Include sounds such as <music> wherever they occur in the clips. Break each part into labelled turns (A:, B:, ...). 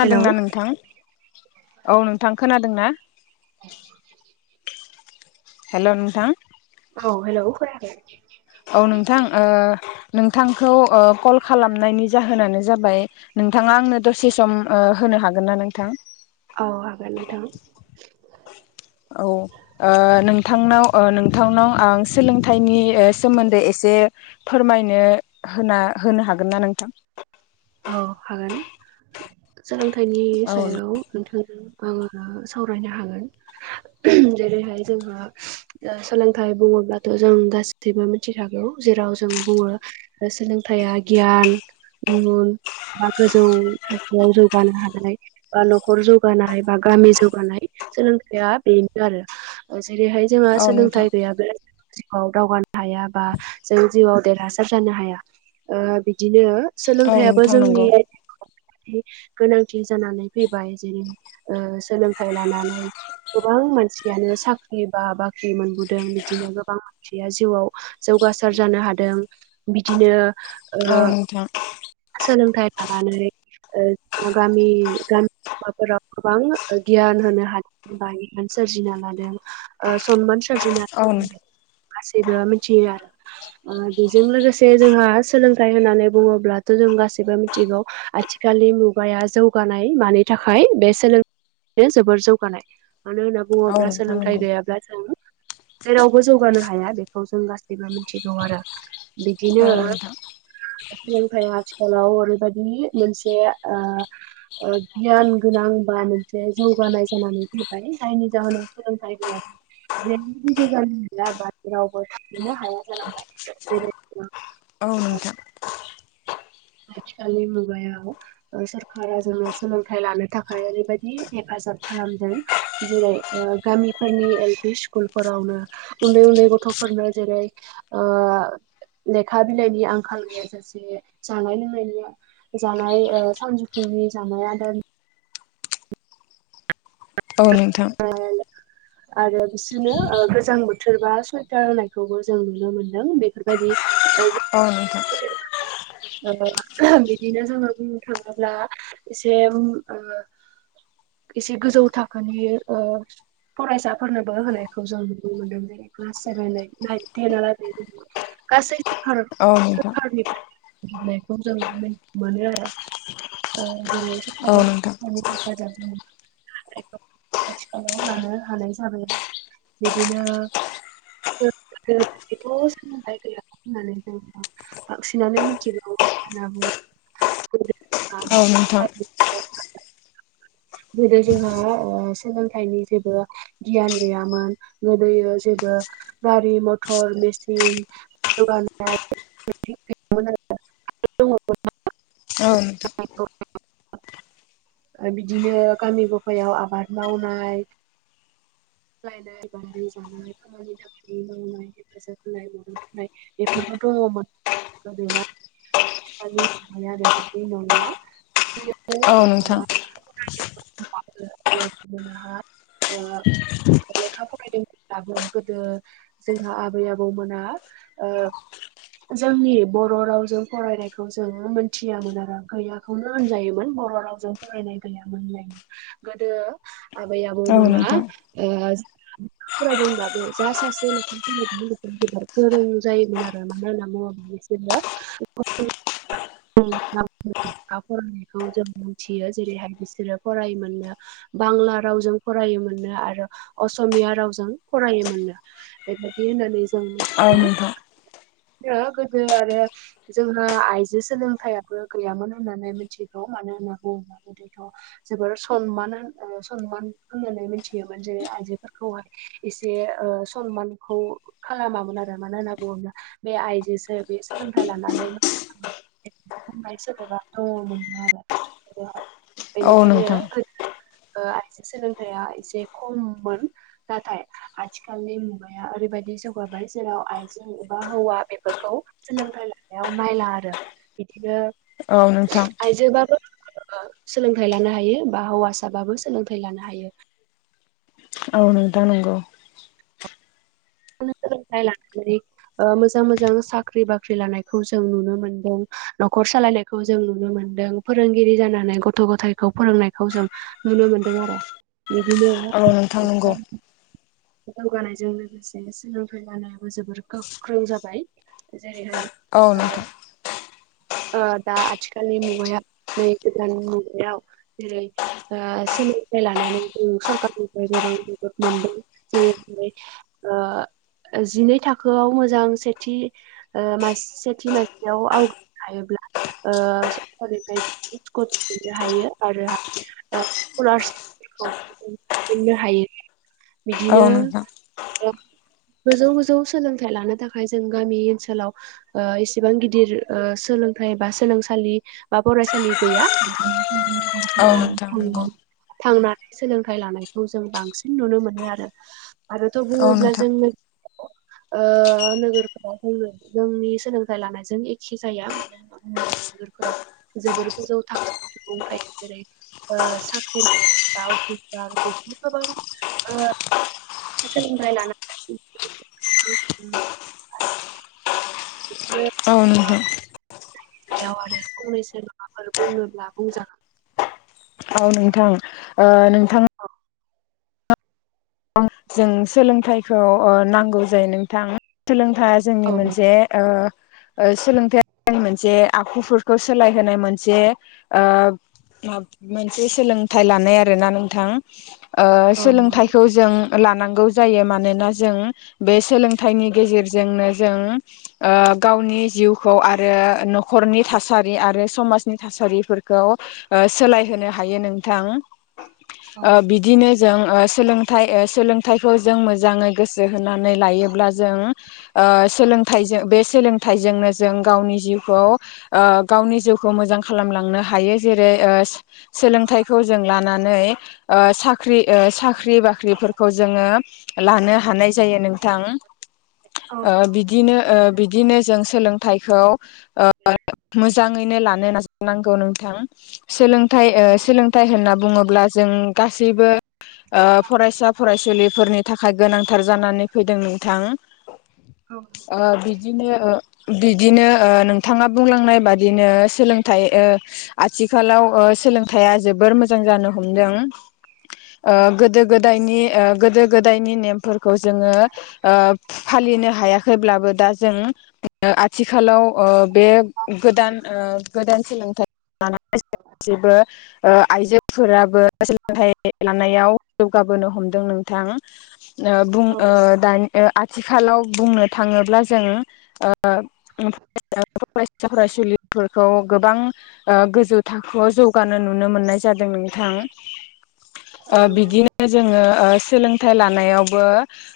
A: Hello
B: नोंथां औ नोंथां खोनाद दोंना।
A: <inaudible>
B: हेल' नोंथां।
A: औ हेल खोनायखै।
B: औ नोंथां ‌ओ नोंथांखौ ओ कल खालामनायनि जाहोनानो जाबाय नोंथाङा आंनो दसे सम ओ होन नो हागोन ना नोंथां?
A: औ हागोन नोंथां।
B: औ ओ नोंथांनाव ओ नोंथांनाव आं सोलोंथाइनि सोमोन्दै एसे जे फोरमायनो होना होनो हागोन ना नोंथां?
A: औ हागोन सोलोंथाइनि
B: औ
A: सायाव नोंथां आो सावरायनो हागोन जेरैहाय जोंहा ओ सोलोंथाइ बु ब्लाथ' जों गाैबो मिथिखागौ जेराव जों बुङो सोलोंथाइया गियान मुन बा गोजौ थाखोआव जौगानो हानाय बा न'खर जौगानाय बा गामि जौगानाय सोलोंथाइआ बेनो आरो जेरैहाय जोंहा
B: औ नोंथां
A: सोलोंथाइ गैयाब्ला जिउआव दावगानो हाया बा जों जिउआव देरहासार जानो हाया ओ बि दिनो
B: औ
A: सोलोंथाइयाबो
B: नोंथां नंगौ
A: जोंनि गोनांथि जानानै फैबाय जेरै ओ सोलोंथाइ लानानै गोबां मानसियानो साख्रि बा बाख्रि मोनबोदों बिदिनो गोबां मानसिया जिउआव जौ जौगासार जानो हादों बिदिनो ओ
B: आनोथा।
A: सोलोंथाइ लानानै ओ गामि गामि बाफोराव गोबां गियान होनो हादों बा इउन सोरजिना लादों ओ सनमान सोरजिना
B: औ
A: गासैबो मिथियो आरो ओ बेजों लोगोसे जोंहा सोलोंथाइ होननानै बुङोब्लाथ थ जों गासैबो मिथिगौ आथिखालनि मुगाया जौगानाय मानि थाखाय बे सोलों बे जोबोर जौगानाय मानो होनना
B: औ
A: बुङोब्ला
B: नोंथां
A: सोलोंथाइ
B: नंगौ
A: गैयाब्ला जों जेरावबो जौगानो हाया बेखौ जों गासैबो मिथिगौ आरो। बिदिनो
B: औ नोंथां
A: ओमफ्राय आथिखालाव ओरैबायदि ओ मोनसे गियान गोनां बा मोन से जौगानाय जानानै फैबाय जायनि जाहोनाव सोलोंथायाइ गैया जै बुजु जानो मोनला ब रावबो थांनो हाया जालांबाय जेरै
B: औ नोंथां।
A: आथिखालनि मुगायाव ओ सरखारा जोङो सोलोंथाइ लानो थाखाय ओरैबायदि हेफाजाब। जाब खालामदों जेरै गामिफोरनि एल पि स्कुल फोरावनो उन्दै उन्दै गथ'। थ'फोरनो जेरै लेखा बिलाइनि आंखाल गैयाजासेनो। जानाय लोंनायनि जानाय ओ सानजौफुंनि जानाय आदार।
B: औ नोंथां।
A: आरो बिसोरनो ओ गोजां बोथोर बा सुवइटार होनायखौबो जों नुनो मोनदों बेफोरबायदि ओ जों
B: अ नोंथां।
A: ओ बिदिनो जोङो बुंनो थाङोब्ला एसे ओ एसे गोजौ था खोनि फरायसाफोरनोबो होनायखौ जों नुनो मोनदों जेरै क्लास सेभेन इद नाइन <unintelligible> गासै भारत
B: औ नोंथां
A: भारतनिफ्रायश नायखौ जों मोनो आरो जेरैओ
B: औ
A: आरो
B: नोंथां
A: स हाजारानि। <unintelligible> आथिखालाव लानो हानाय जाबाय बिदिनो थ' सोलोंथायाइ गैया होननानै जों बांसिनानो मिथिगौ। <unintelligible> बुंङो
B: औ नोंथां।
A: गोदो‌ जोंहा। ओ सोलोंथाइनि जेबो गियान गैयामोन गोदो जेबो गारि मथ थर मेसिन जौगायनाय बेदि गैयामोन आरो।
B: औ नोंथां।
A: <unintelligible> बिदिनो गामि गफायाव आ बाद मावनाय यनाय बादाय जानाय खामानि दामानि मावनाय हेफाजाब होनाय मद' होननाय बेफोरखौ दङमोन गोदो मा आथिखालनि माबाया बेबायदि नंला
B: औ नोंथां
A: <unintelligible>
B: <unintelligible>
A: लेखा फरायदोंमोनब्लाबो गोदो जोंहा आबै आबौमोना ओ जोंनि बर' रावजों फरायनायखौ जों मोनथियामोन आरो गैयाखौनो होनजायोमोन। बर' रावजों फरायनाय गैयामोनलायनो गोदो आबै आबौ
B: औ
A: मोना
B: नोंथां
A: ओ <unintelligible> फरायदोंब्लाबो जा सासे लेखा फरायदों जबोद गोरों जायोमोन आ रो मानो होनना बुङोब्ला <unintelligible> <unintelligible> फरायनायखौ जों मि बांला रावजों फरायोमोनो आरो असमिया रावजों फरायोमोननो बेबायदि होननानै जों
B: औ
A: मिथिगौ
B: नोंथां।
A: गोदो आरो जोंहा आइजो सोलोंथाइाबो गैयामोन होननानै मिथिगौ मानो होनना बुंङोब्ला गोदोथ' जोबोर सनमान होन- सनमान होननानै मिथियो मोन जेरै आइजोफोरखौहाय एसे ओ सनमानखौ खालामामोन आरो मानो होनना बुंङोब्ला बे आइजोसो बे सोलोंथाइ लानानै मा खालामो होन्नाय सोदोबा दंङमोन आरो।
B: औ नोंथां औ
A: बेनिखायनो
B: नोंथां
A: आरो ओ आइजो सोलोंथाइया एसे खममोन नाथाय आथिखालनि मुगाया ओरैबायदि जौगाबाय जेराव आइजो बा हौवा बेफोरखौ सोलोंथाइ लानायाव नायला आरो बिदिनो आइजो बा बो। सोलोंथाइ लानो हायो बा हौवासाबाबो सोलोंथाय लानो हायो।
B: औ नोंथां नंगौ।
A: सोलोंथाइ लानानै ओ मोजां मोजां साख्रि बाख्रि लानायखौ जों नुनो मोनदों। न'खर सालायनायखौ जों नुनो मोनदों फोरोंगिरि जानानै गथ' गथायखौ फोरोंनायखौ जों नु नुनो मोनदों आरो।
B: औ नोंथां नंगौ।
A: दावगानायजों लोगोसे सोलोंथाइ लानायाबो जोबोर गोख्रों जाबाय। जेरैहाय
B: औ
A: ओ
B: नोंथां <unintelligible>
A: ओ दा आथिखालनि मुगायाव नै गोदान मुगायाव जेरै ओ सो लोंथाइ लानानै जों सरखारनिफ्राय गोबां मदद मोनदों जेरैहाय ओ जिनै थाखोआव मोजां सेथि ओ मास सेथि मासियाव आवग्रिनो हायोब्ला ओ सरखारनिफ्राय <unintelligible> स्कुटि मोननो हायो आरो ओ स्कलाफोरखौबो मोननो हायो।
B: ओ
A: बिदिनो
B: नोंथां।
A: <unintelligible> गोजौ गोजौ सोलोंथाइ लानो थाखाय जों गामि ओनसोलाव ओ इसेबां गिदिर ओ सो लोंथाइ एबा सोलोंसालि बा फरायसालि गैया बिदि
B: औ नोंथां नंगौ।
A: थांनानै सोलोंथाइ लानायखौ जों बांसिन नुनो मोनो आरो आरो थ
B: औ
A: बुङोब्ला
B: नोंथां
A: जोंनो
B: <inaudible>
A: ओ नोगोरफोराव जोङो जोंनि सोलोंथाइ लानायजों एखे जाया मानो होनना बुङोबा नोगोरफोराव जोबोर गोजौ थाखो सुबुं थायो जेरै ओ साख्रि <unintelligible> बा अफिसार बिदिनो गोबां ओ सोलोंथाइ लाना <unintelligible>
B: औ नोंथां।
A: सायाव आरो फंनैसो माबाफोर बुंनोब्ला बुंजागोन
B: औ नोंथां ओ नोंथाङा जों सोलोंथाइखौ ओ नांगौ जायो नोंथां सोलों थाइआ जोंनि
A: औ नंगौ
B: मोनसे ओ ओ सोलोंथाइआ जोंनि मोनसे आखुफोरखौ सोलायहोनाय मोनसे ओ माब मोनसे सोलोंथाइ लानाय आरोना नोंथां ओ
A: औ नंगौ
B: सोलोंथाइखौ जों लानांगौ जायो मानोना जों बे सोलोंथाइनि गेजेरजोंनो जों ओ गावनि जिउखौ आरो नखरनि थासारि आरो समाजनि थासारिफोरखौ ओ सोलायहोनो हायो नोंथां
A: औ
B: ओ बिदिनो जों ओ सोलोंथाइ ओ सोलोंथाइखौ जों मोजाङै गोसो होनानै लायोब्ला जों ओ सोलोंथाइजों बे सो सोलोंथाइजोंनो जों गावनि जिउखौ ओ गावनि जिउखौ मोजां खालामलांनो हायो जेरै ओ सोलोंथाइखौ जों लानानै ओ साख्रि ओ साख्रि बाख्रिफोर लानो हानाय जायो नोंथां।
A: औ
B: ओ
A: नंगौ
B: बिदिनो ओ बिदिनो जों सोलोंथाइखौ ओ मोजाङैनो लानो नाजानांगौ नोंथां सोलों थाइ ओ
A: औ नंगौ
B: सोलोंथाइ होनना बुङोब्ला जों गासैबो ओ फरायसा फरायसुलिफोरनि थाखाय गोनांथार जानानै फैदों नोंथां।
A: औ नंगौ
B: ओ बिदिनो ओ बिदिनो ओ नोंथाङा बुंलांनाय बादिनो सोलोंथाइ ओ आथिखालाव ओ सोलोंथाइ जोबोर मोजां जानो हमदों ओ गोदो गोदायनि ओ गोदो गोदायनि नेमफोरखौ जोङो ओ फालिनो हायाखैब्लाबो दा जों आथिखालाव ओ बे गोदान ओ गोदान सोलोंथाइ लानानै <unintelligible> गासैबो ओ आइजोफोराबो सोलोंथाइ लानायाव जौगाबोनो हमदों। नोंथां ओ बुं ओ दानि ओ आथि आथिखालाव बुंनो थाङोब्ला जों ओ <unintelligible> फरायसा फरायसुलिफोरखौ गोबां ओ गोजौ थाखोआव जौग गानो नुनो मोननाय जादों नोंथां
A: औ
B: ओ
A: नंगौ
B: बिदिनो जोङो ओ सोलोंथाइ लानायावबो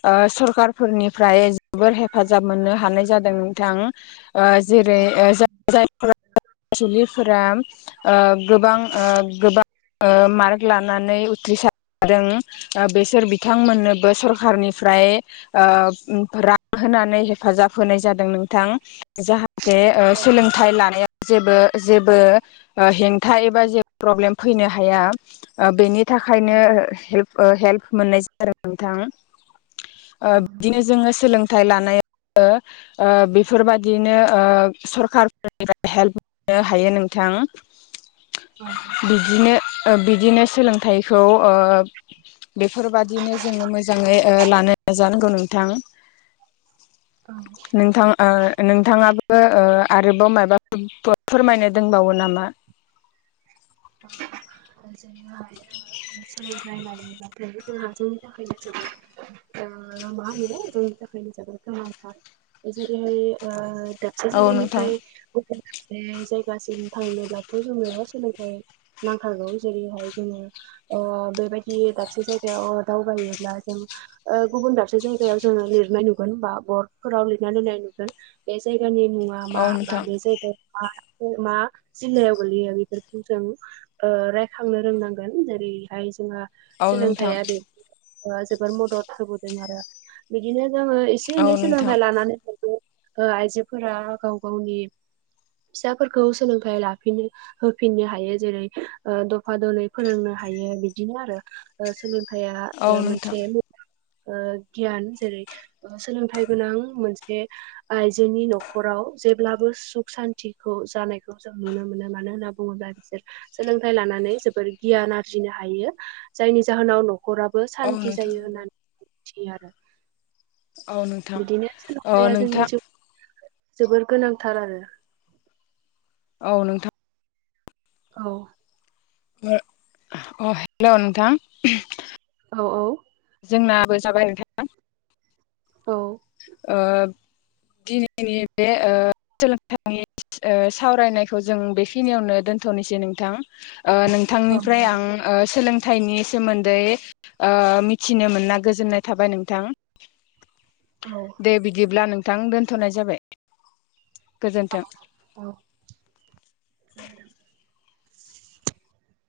B: ओ सरखारफोरनिफ्राय जोबोर हेफाजाब मोननो हानाय जादों। नोंथां ओ जेरै
A: औ
B: ओ जाय जायफोरा फरायसुलिफोरा ओ गोबां ओ गोबां ओ मार्क लानानै उथ्रिसारदों बेसोर बिथांमोननोबो सरखारनिफ्राय ओ उम रां होनानै हेफाजाब होनाय जादों नोंथां जाहाथे ओ
A: औ
B: सोलोंथाइ लानायाव जेबो जेबो ओ हेंथा एबा जे प्रब्लेम फैनो हाया बेनि थाखायनो हेल्प ओ हेल्प मोननाय जादों नोंथां। ओ बिदिनो
A: नंगौ
B: जोङो सोलोंथाइ लानायाव ओ ओ बेफोरबादिनो ओ सरखारफोरनिफ्राय हेल्प मोननो हायो नोंथां। नोंथां। बिदिनो ओ बिदिनो सोलोंथाइखौ ओ बेफोरबादिनो जोङो मोजाङै ओ लानो नाजानांगौ नोंथां।
A: औ
B: नोंथां ओ नोंथाङाबो बो ओ आरोबाव माबा फोरमायनो दोंबावो नामा?
A: जेरैहा जङो सोलोंथाइ लायोब्लाथायबो जोंहा जोंनि थाखायनो जोबोद ओ मा होनो जोंनि थाखायनो जोबोद गोनांथार जेरैहाय दाबसे
B: औ नोंथां
A: जायगानिफ्राय गुबुन दाबसे जायगासिम थांनोब्लाथ' जोङो सोलोंथाइ नांथारगौ जेरैहाय जोङो ओ बेबायदि दाबसे जायगायाव दावबायोब्ला गुबुन दाबसे जायगायाव जोङो लिरनाय नुगोन बा बरद फोराव लिरना दोननाय नुगोन बे ज जायगानि मुंआ
B: औ
A: मा बा
B: नोंथां
A: बे जायगायाव मा मा जिल्लायाव गोलैयो बेफोरखौ जों ओ रायखांनो रोंनांगोन जेरैहाय जोंहा
B: औ नोंथां
A: सोलोंथाइया बे ओ जोबोद मदद होबोदों आरो बिदिनो जोङो एसे
B: औ
A: एनै
B: नोंथां
A: सोलोंथाइ लानानै ओ आइजोफोरा गाव गावनि फिसाफोरखौ सोलोंथायाइ लाफिनो होफि फिनो हायो जेरै ओ दफा दनै फोरोंनो हायो बिदिनो आरो ओ सोंलों आया
B: औ नोंथां
A: मोनसे ओ गियान जेरै सोलोंथाइ गोनां मोनसे आइजोनि न'खराव जेब्लाबो सुख सान्तिखौ जानायखौ जों नुनो मोनो मानो होनन बुङोब्ला बिसोर सोलोंथायाइ लानानै जोबोर गियान आरजिनो हायो जायनि जाहोनाव न नखराबो
B: औ
A: सान्ति
B: नोंथां
A: जायो होननानै मिथियो आरो।
B: औ नोंथां
A: बिदिनो
B: औ
A: सोलोंथाइ आ
B: नोंथां
A: जों जोबोर गोनांथार आरो।
B: औ नोंथां।
A: औ।
B: अ हेल' नोंथां।
A: औ औ।
B: जोंनाबो जाबाय नोनथां।
A: औ।
B: ओ दिनैनि बे ओ सोलोंथाइनि ओ सावरायनायखौ जों बेखिनियावनो दोनथ'नोसै नोंथां। ओ‌
A: औ
B: नोंथांनिफ्राय आं ओ‌ सोलों थाइनि सोमोन्दै ओ मिथिनो मोना गोजोननाय थाबाय नोंथां। दे बिदिब्ला नोंथां दोनथ'नाय जाबाय। गोजोन्थों।
A: औ औ